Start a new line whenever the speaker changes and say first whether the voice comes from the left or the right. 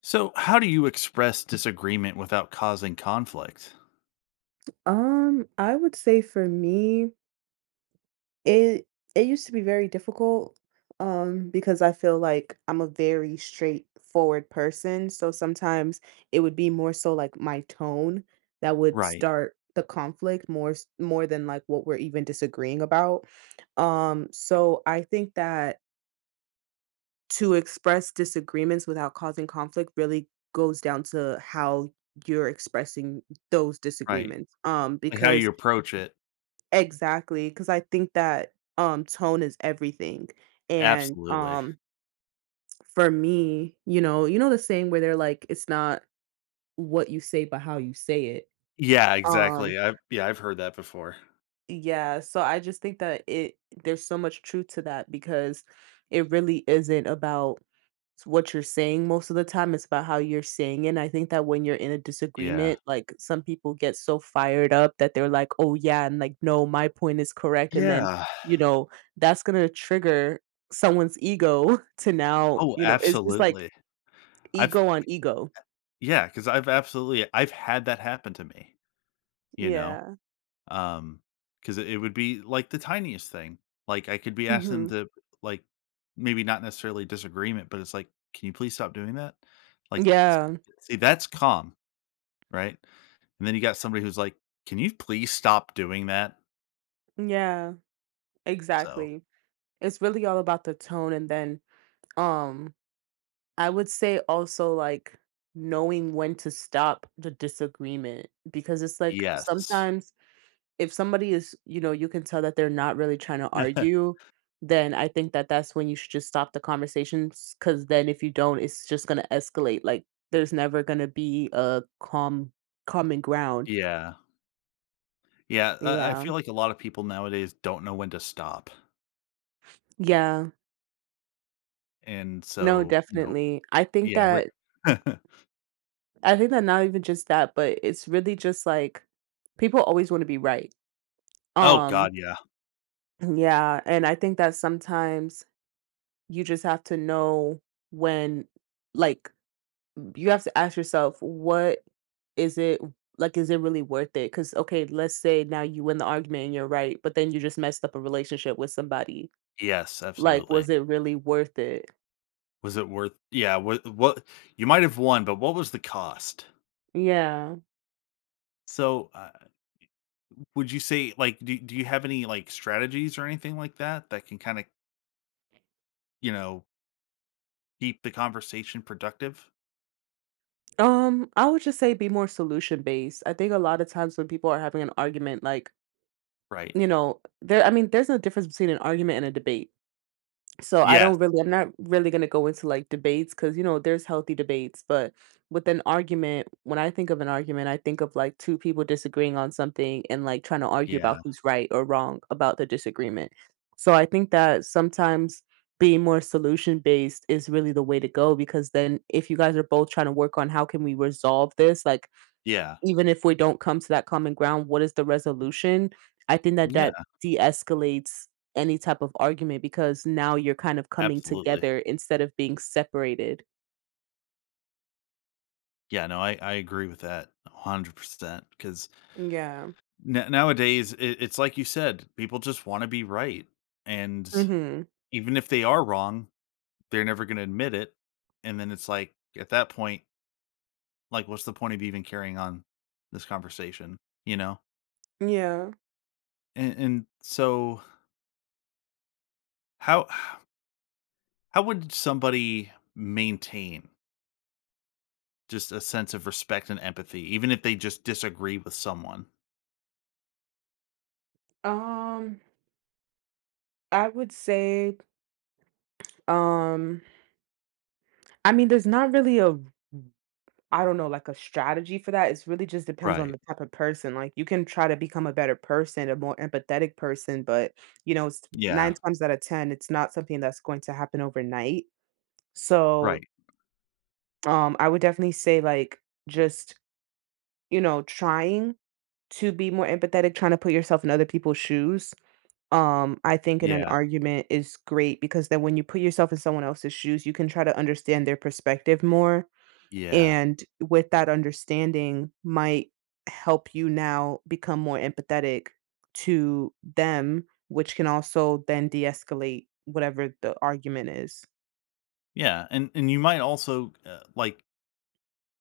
left: So, how do you express disagreement without causing conflict?
right: I would say for me, it it used to be very difficult, because I feel like I'm a very straightforward person. So sometimes it would be more so like my tone that would
left: Right,
right: start the conflict more than like what we're even disagreeing about. So I think that to express disagreements without causing conflict really goes down to how you're expressing those
left: right.
right: disagreements.
left: Like how you
right: Because
left: approach it.
right: exactly, because I think that, tone is everything, and,
left: Absolutely.
right: for me, you know the saying where they're like, "It's not what you say, but how you say it."
left: Yeah,
right: Um,
left: exactly. I've heard that before.
right: yeah, so I just think that it there's so much truth to that because it really isn't about it's what you're saying most of the time, it's about how you're saying it, and I think that when you're in a
left: Yeah.
right: disagreement, like, some people get so fired up that they're like, "Oh, yeah," and like, "No, my point is correct," and then,
left: Yeah.
right: you know, that's gonna trigger someone's ego to now,
left: Oh,
right: you know it's just like
left: absolutely. I've
right: ego on ego.
left: yeah, because I've absolutely I've had that happen to me, you know?
right: Yeah.
left: Um, because it would be like the tiniest thing. Like I could be asking them
right: Mhm.
left: to like maybe not necessarily disagreement, but it's like, can you please stop doing that? Like s-
right: Yeah.
left: See, that's calm. Right? And then you got somebody who's like, "Can you please stop doing that?"
right: Yeah.
left: So,
right: Exactly. It's really all about the tone and then, um I would say also like knowing when to stop the disagreement because it's like
left: yes.
right: sometimes if somebody is, you can tell that they're not really trying to argue, then I think that that's when you should just stop the conversations because then if you don't, it's just going to escalate. Like there's never going to be a calm, common ground.
left: Yeah. Yeah, I
right: Yeah.
left: feel like a lot of people nowadays don't know when to stop.
right: Yeah.
left: And
right: No,
left: so, you know,
right: definitely.
left: yeah, we're
right: I think that not even just that, but it's really just like people always want to be right.
left: Oh
right: Um,
left: god, yeah.
right: yeah, and I think that sometimes you just have to know when, like, you have to ask yourself, what is it like? Is it really worth it? Because, okay, let's say now you win the argument and you're right, but then you just messed up a relationship with somebody.
left: Yes,
right: Like,
left: absolutely.
right: was it really worth it?
left: Was it worth yeah, what you might have won, but what was the cost?
right: Yeah.
left: So, would you say, like, do you have any, like, strategies or anything like that that can kinda, you know, keep the conversation productive?
right: I would just say be more solution based. I think a lot of times when people are having an argument, like,
left: Right.
right: I mean, there's a difference between an argument and a debate. So
left: Yes.
right: I'm not really gonna go into like debates because you know there's healthy debates, but with an argument, when I think of an argument, I think of like two people disagreeing on something and like trying to argue
left: Yeah.
right: about who's right or wrong about the disagreement. So I think that sometimes being more solution based is really the way to go because then if you guys are both trying to work on how can we resolve this, like
left: Yeah.
right: even if we don't come to that common ground, what is the resolution? I think that
left: Yeah,
right: that de-escalates any type of argument because now you're kind of coming
left: absolutely.
right: together instead of being separated.
left: Yeah, no, I agree with that 100% 'cause
right: Yeah.
left: na nowadays, it's like you said, people just wanna be right, and
right: Mhm.
left: even if they are wrong, they're never gonna admit it, and then it's like, at that point, like, what's the point of even carrying on this conversation, you know?
right: Yeah.
left: And so how how would somebody maintain just a sense of respect and empathy even if they just disagree with someone?
right: Um I would say, um I mean there's not really a I don't know like a strategy for that. It's really just depends on
left: Right.
right: the type of person. Like you can try to become a better person, a more empathetic person, but you know, it's 9
left: Yeah.
right: times out of 10 it's not something that's going to happen overnight. So,
left: Right.
right: I would definitely say like just, you know, trying to be more empathetic, trying to put yourself in other people's shoes. I think in an
left: Yeah.
right: argument is great because then when you put yourself in someone else's shoes, you can try to understand their perspective more.
left: Yeah.
right: And with that understanding might help you now become more empathetic to them, which can also then de-escalate whatever the argument is.
left: Yeah, and you might also, like,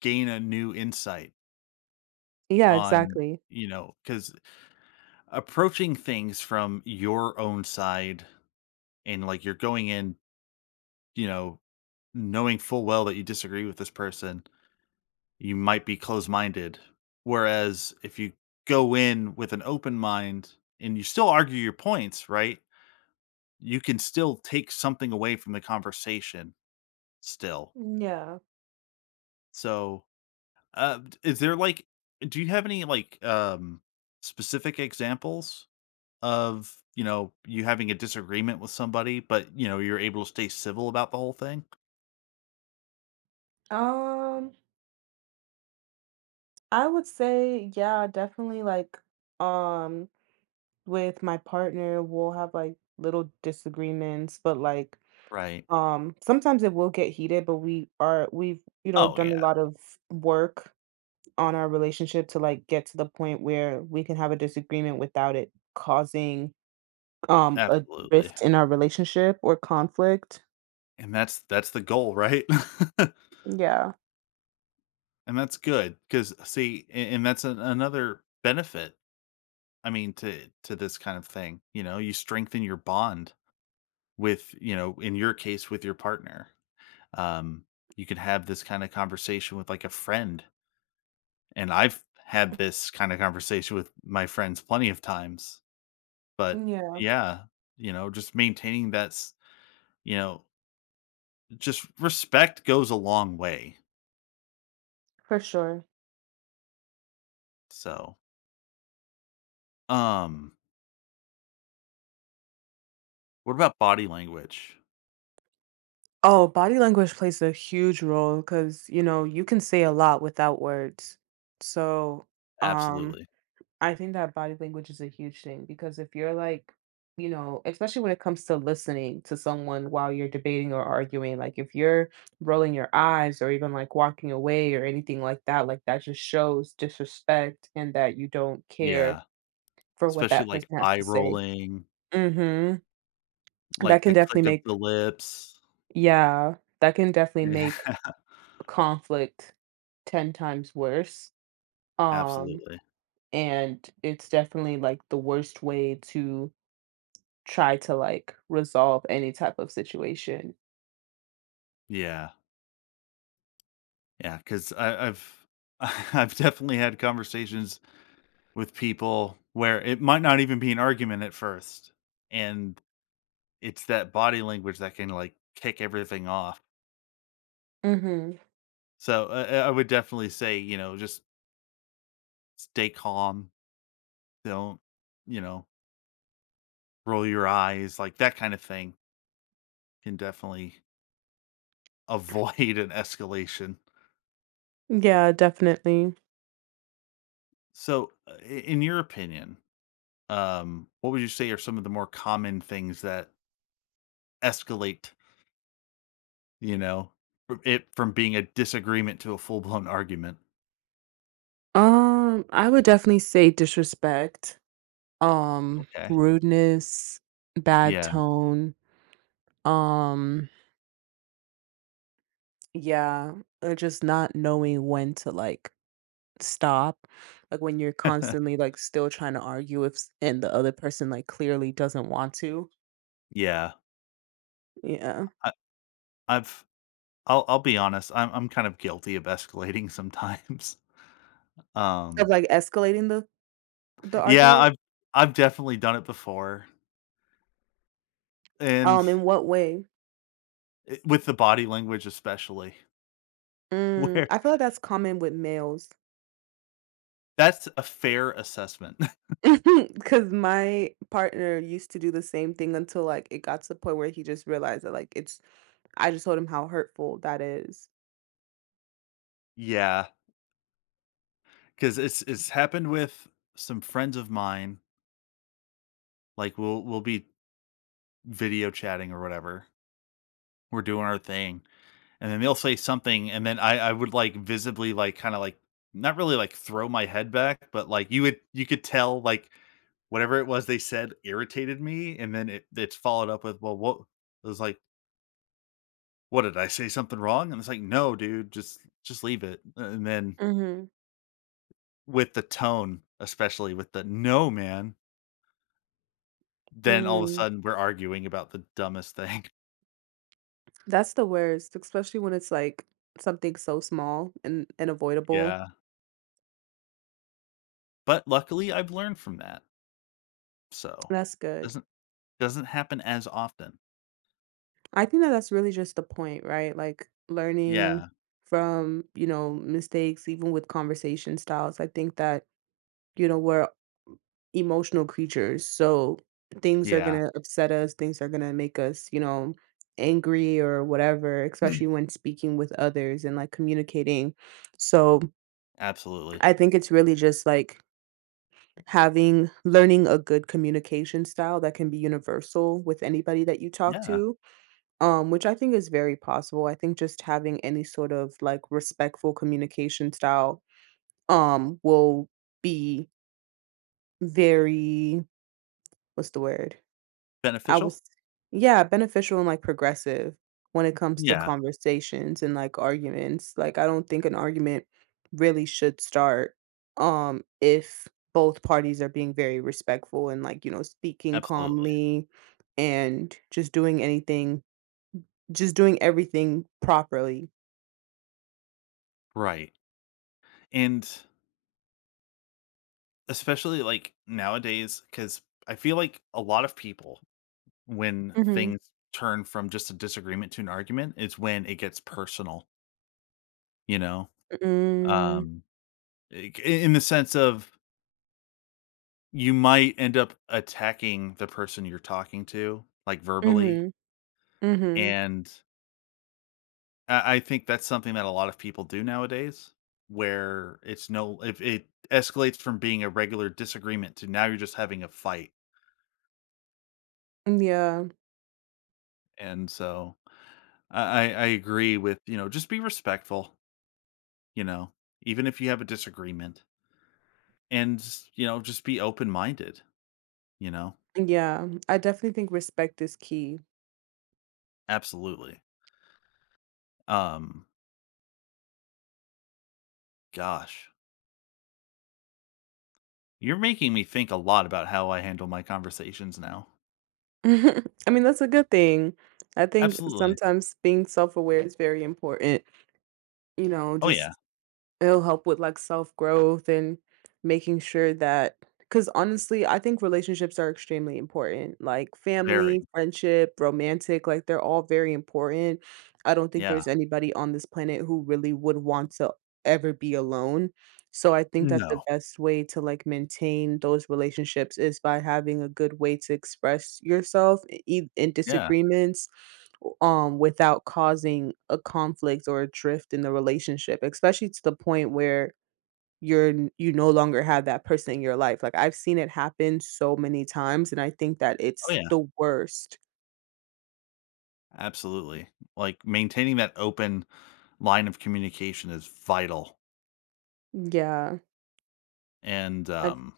left: gain a new insight
right: Yeah,
left: on,
right: exactly.
left: you know, because approaching things from your own side and, like, you're going in, you know, knowing full well that you disagree with this person, you might be close-minded. Whereas if you go in with an open mind and you still argue your points, right, you can still take something away from the conversation still.
right: Yeah.
left: So d is there, like, do you have any, like, specific examples of, you know, you having a disagreement with somebody, but, you know, you're able to stay civil about the whole thing?
right: Um I would say, yeah, definitely like um with my partner we'll have like little disagreements, but like
left: Right.
right: sometimes it will get heated, but we've, you know,
left: Oh,
right: done a
left: yeah,
right: lot of work on our relationship to like get to the point where we can have a disagreement without it causing a
left: absolutely,
right: rift in our relationship or conflict.
left: and that's the goal, right?
right: Yeah.
left: And that's good because see, a and that's an another benefit, I mean, to this kind of thing, you know, you strengthen your bond with, you know, in your case, with your partner. Um, you could have this kinda conversation with, like, a friend. And I've had this kind of conversation with my friends plenty of times, but
right: Yeah,
left: yeah, you know, just maintaining that's, you know, just respect goes a long way.
right: for sure.
left: So, um, what about body language?
right: Oh, body language plays a huge role because, you know, you can say a lot without words. So, um,
left: Absolutely.
right: I think that body language is a huge thing because if you're like, you know, especially when it comes to listening to someone while you're debating or arguing, like if you're rolling your eyes or even like walking away or anything like that just shows disrespect and that you don't care
left: Yeah.
right: for what
left: Especially
right: that
left: like
right: person has
left: eye
right: to say.
left: rolling,
right: Mm-hmm. That
left: like
right: can
left: the
right: definitely
left: click of
right: make,
left: the lips.
right: yeah, that can definitely
left: Yeah.
right: make conflict 10 times worse. Um,
left: Absolutely.
right: and it's definitely like the worst way to try to like resolve any type of situation.
left: Yeah. Yeah. I've definitely had conversations with people where it might not even be an argument at first, and it's that body language that can, like, kick everything off.
right: hmm
left: So, I would definitely say, you know, just stay calm, don't, you know, roll your eyes, like, that kind of thing can definitely avoid an escalation.
right: Yeah, definitely.
left: So, I in your opinion, what would you say are some of the more common things that escalate, you know, from being a disagreement to a full-blown argument?
right: I would definitely say disrespect,
left: Okay.
right: rudeness, bad
left: Yeah.
right: tone, um, yeah, just not knowing when to like stop like when you're constantly like still trying to argue if s- and the other person like clearly doesn't want to.
left: Yeah.
right: Yeah.
left: I I've I'll be honest, I'm kind of guilty of escalating sometimes.
right: Of
left: Um,
right: like escalating the
left: yeah,
right: argument?
left: I've definitely done it before, and
right: In what way?
left: I with the body language especially,
right: Mm,
left: where
right: I feel like that's common with males.
left: that's a fair assessment.
right: Cause my partner used to do the same thing until like it got to the point where he just realized that like it's I just told him how hurtful that is.
left: Yeah, because it's happened with some friends of mine, like, we'll be video chatting or whatever. We're doing our thing, and then they'll say something, and then I would like visibly like kind of like not really like throw my head back, but like you would you could tell like whatever it was they said irritated me. And then it's followed up with, well, what it was like, what did I say something wrong? And it's like, no dude, just leave it. And then
right: hmm
left: with the tone, especially with the no man, then all of a
right: Mm,
left: sudden we're arguing about the dumbest thing.
right: that's the worst, especially when it's like something so small and avoidable.
left: Yeah, but luckily I've learned from that, so
right: That's good.
left: doesn't happen as often.
right: I think that that's really just the point, right? Like learning
left: Yeah.
right: from, you know, mistakes, even with conversation styles. I think that, you know, we're emotional creatures. So things are going
left: Yeah,
right: to upset us, things are going to make us, you know, angry or whatever, especially when speaking with others and like communicating. So
left: absolutely.
right: I think it's really just like having learning a good communication style that can be universal with anybody that you talk
left: Yeah,
right: to. Which I think is very possible. I think just having any sort of, like, respectful communication style, will be very, what's the word? I
left: beneficial?
right: was Yeah, beneficial and, like, progressive when it comes to
left: Yeah,
right: conversations and, like, arguments. Like, I don't think an argument really should start, if both parties are being very respectful and, like, you know, speaking
left: absolutely.
right: calmly and just doing everything properly.
left: Right, and especially, like, nowadays, because I feel like a lot of people, when
right: Mhm.
left: things turn from just a disagreement to an argument, it's when it gets personal, you know?
right: Mm.
left: Um, I in the sense of, you might end up attacking the person you're talking to, like, verbally,
right: Mhm. Mhm.
left: and I think that's something that a lot of people do nowadays, where it's no if it escalates from being a regular disagreement to now you're just having a fight.
right: Yeah.
left: And so I, I agree with, you know, just be respectful, you know, even if you have a disagreement. And you know, just be open minded, you know.
right: Yeah. I definitely think respect is key.
left: Absolutely. Um, gosh. You're making me think a lot about how I handle my conversations now.
right: I mean, that's a good thing. I think
left: Absolutely.
right: sometimes being self-aware is very important, you know,
left: Oh yeah.
right: just it'll help with, like, self-growth and making sure that, cause honestly, I think relationships are extremely important, like,
left: Very.
right: family, friendship, romantic, like, they're all very important. I don't think
left: Yeah.
right: there's anybody on this planet who really would want to ever be alone. So I think that the
left: No.
right: best way to, like, maintain those relationships is by having a good way to express yourself, e e in
left: Yeah.
right: disagreements without causing a conflict or a drift in the relationship, especially to the point where you no longer have that person in your life. Like, I've seen it happen so many times and I think that
left: Oh
right: it's
left: yeah.
right: the worst.
left: Absolutely. Like maintaining that open line of communication is vital.
right: yeah
left: And
right: i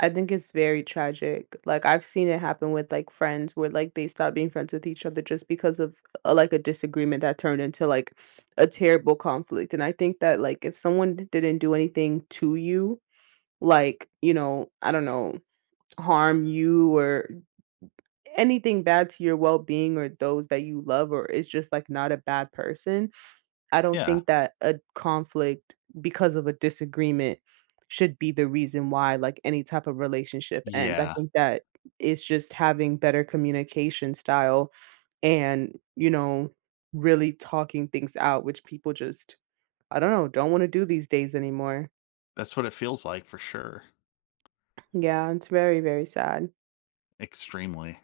right: I think it's very tragic. Like, I've seen it happen with like friends where like they stop being friends with each other just because of like a disagreement that turned into like a terrible conflict. And I think that like if someone didn't do anything to you, like, you know, I don't know, harm you or anything bad to your well-being or those that you love, or is just like not a bad person, I don't
left: yeah.
right: think that a conflict because of a disagreement should be the reason why like any type of relationship ends. I
left: Yeah.
right: think that it's just having better communication style and, you know, really talking things out, which people just, I don't know, don't want to do these days anymore.
left: That's what it feels like for sure.
right: Yeah, it's very, very sad.
left: Extremely.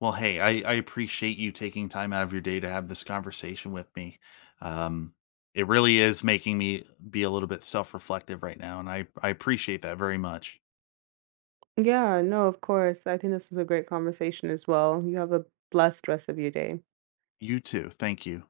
left: Well, hey, I appreciate you taking time out of your day to have this conversation with me. Um it really is making me be a little bit self-reflective right now, and I appreciate that very much.
right: Yeah, no, of course. I think this was a great conversation as well. You have a blessed rest of your day.
left: You too. Thank you.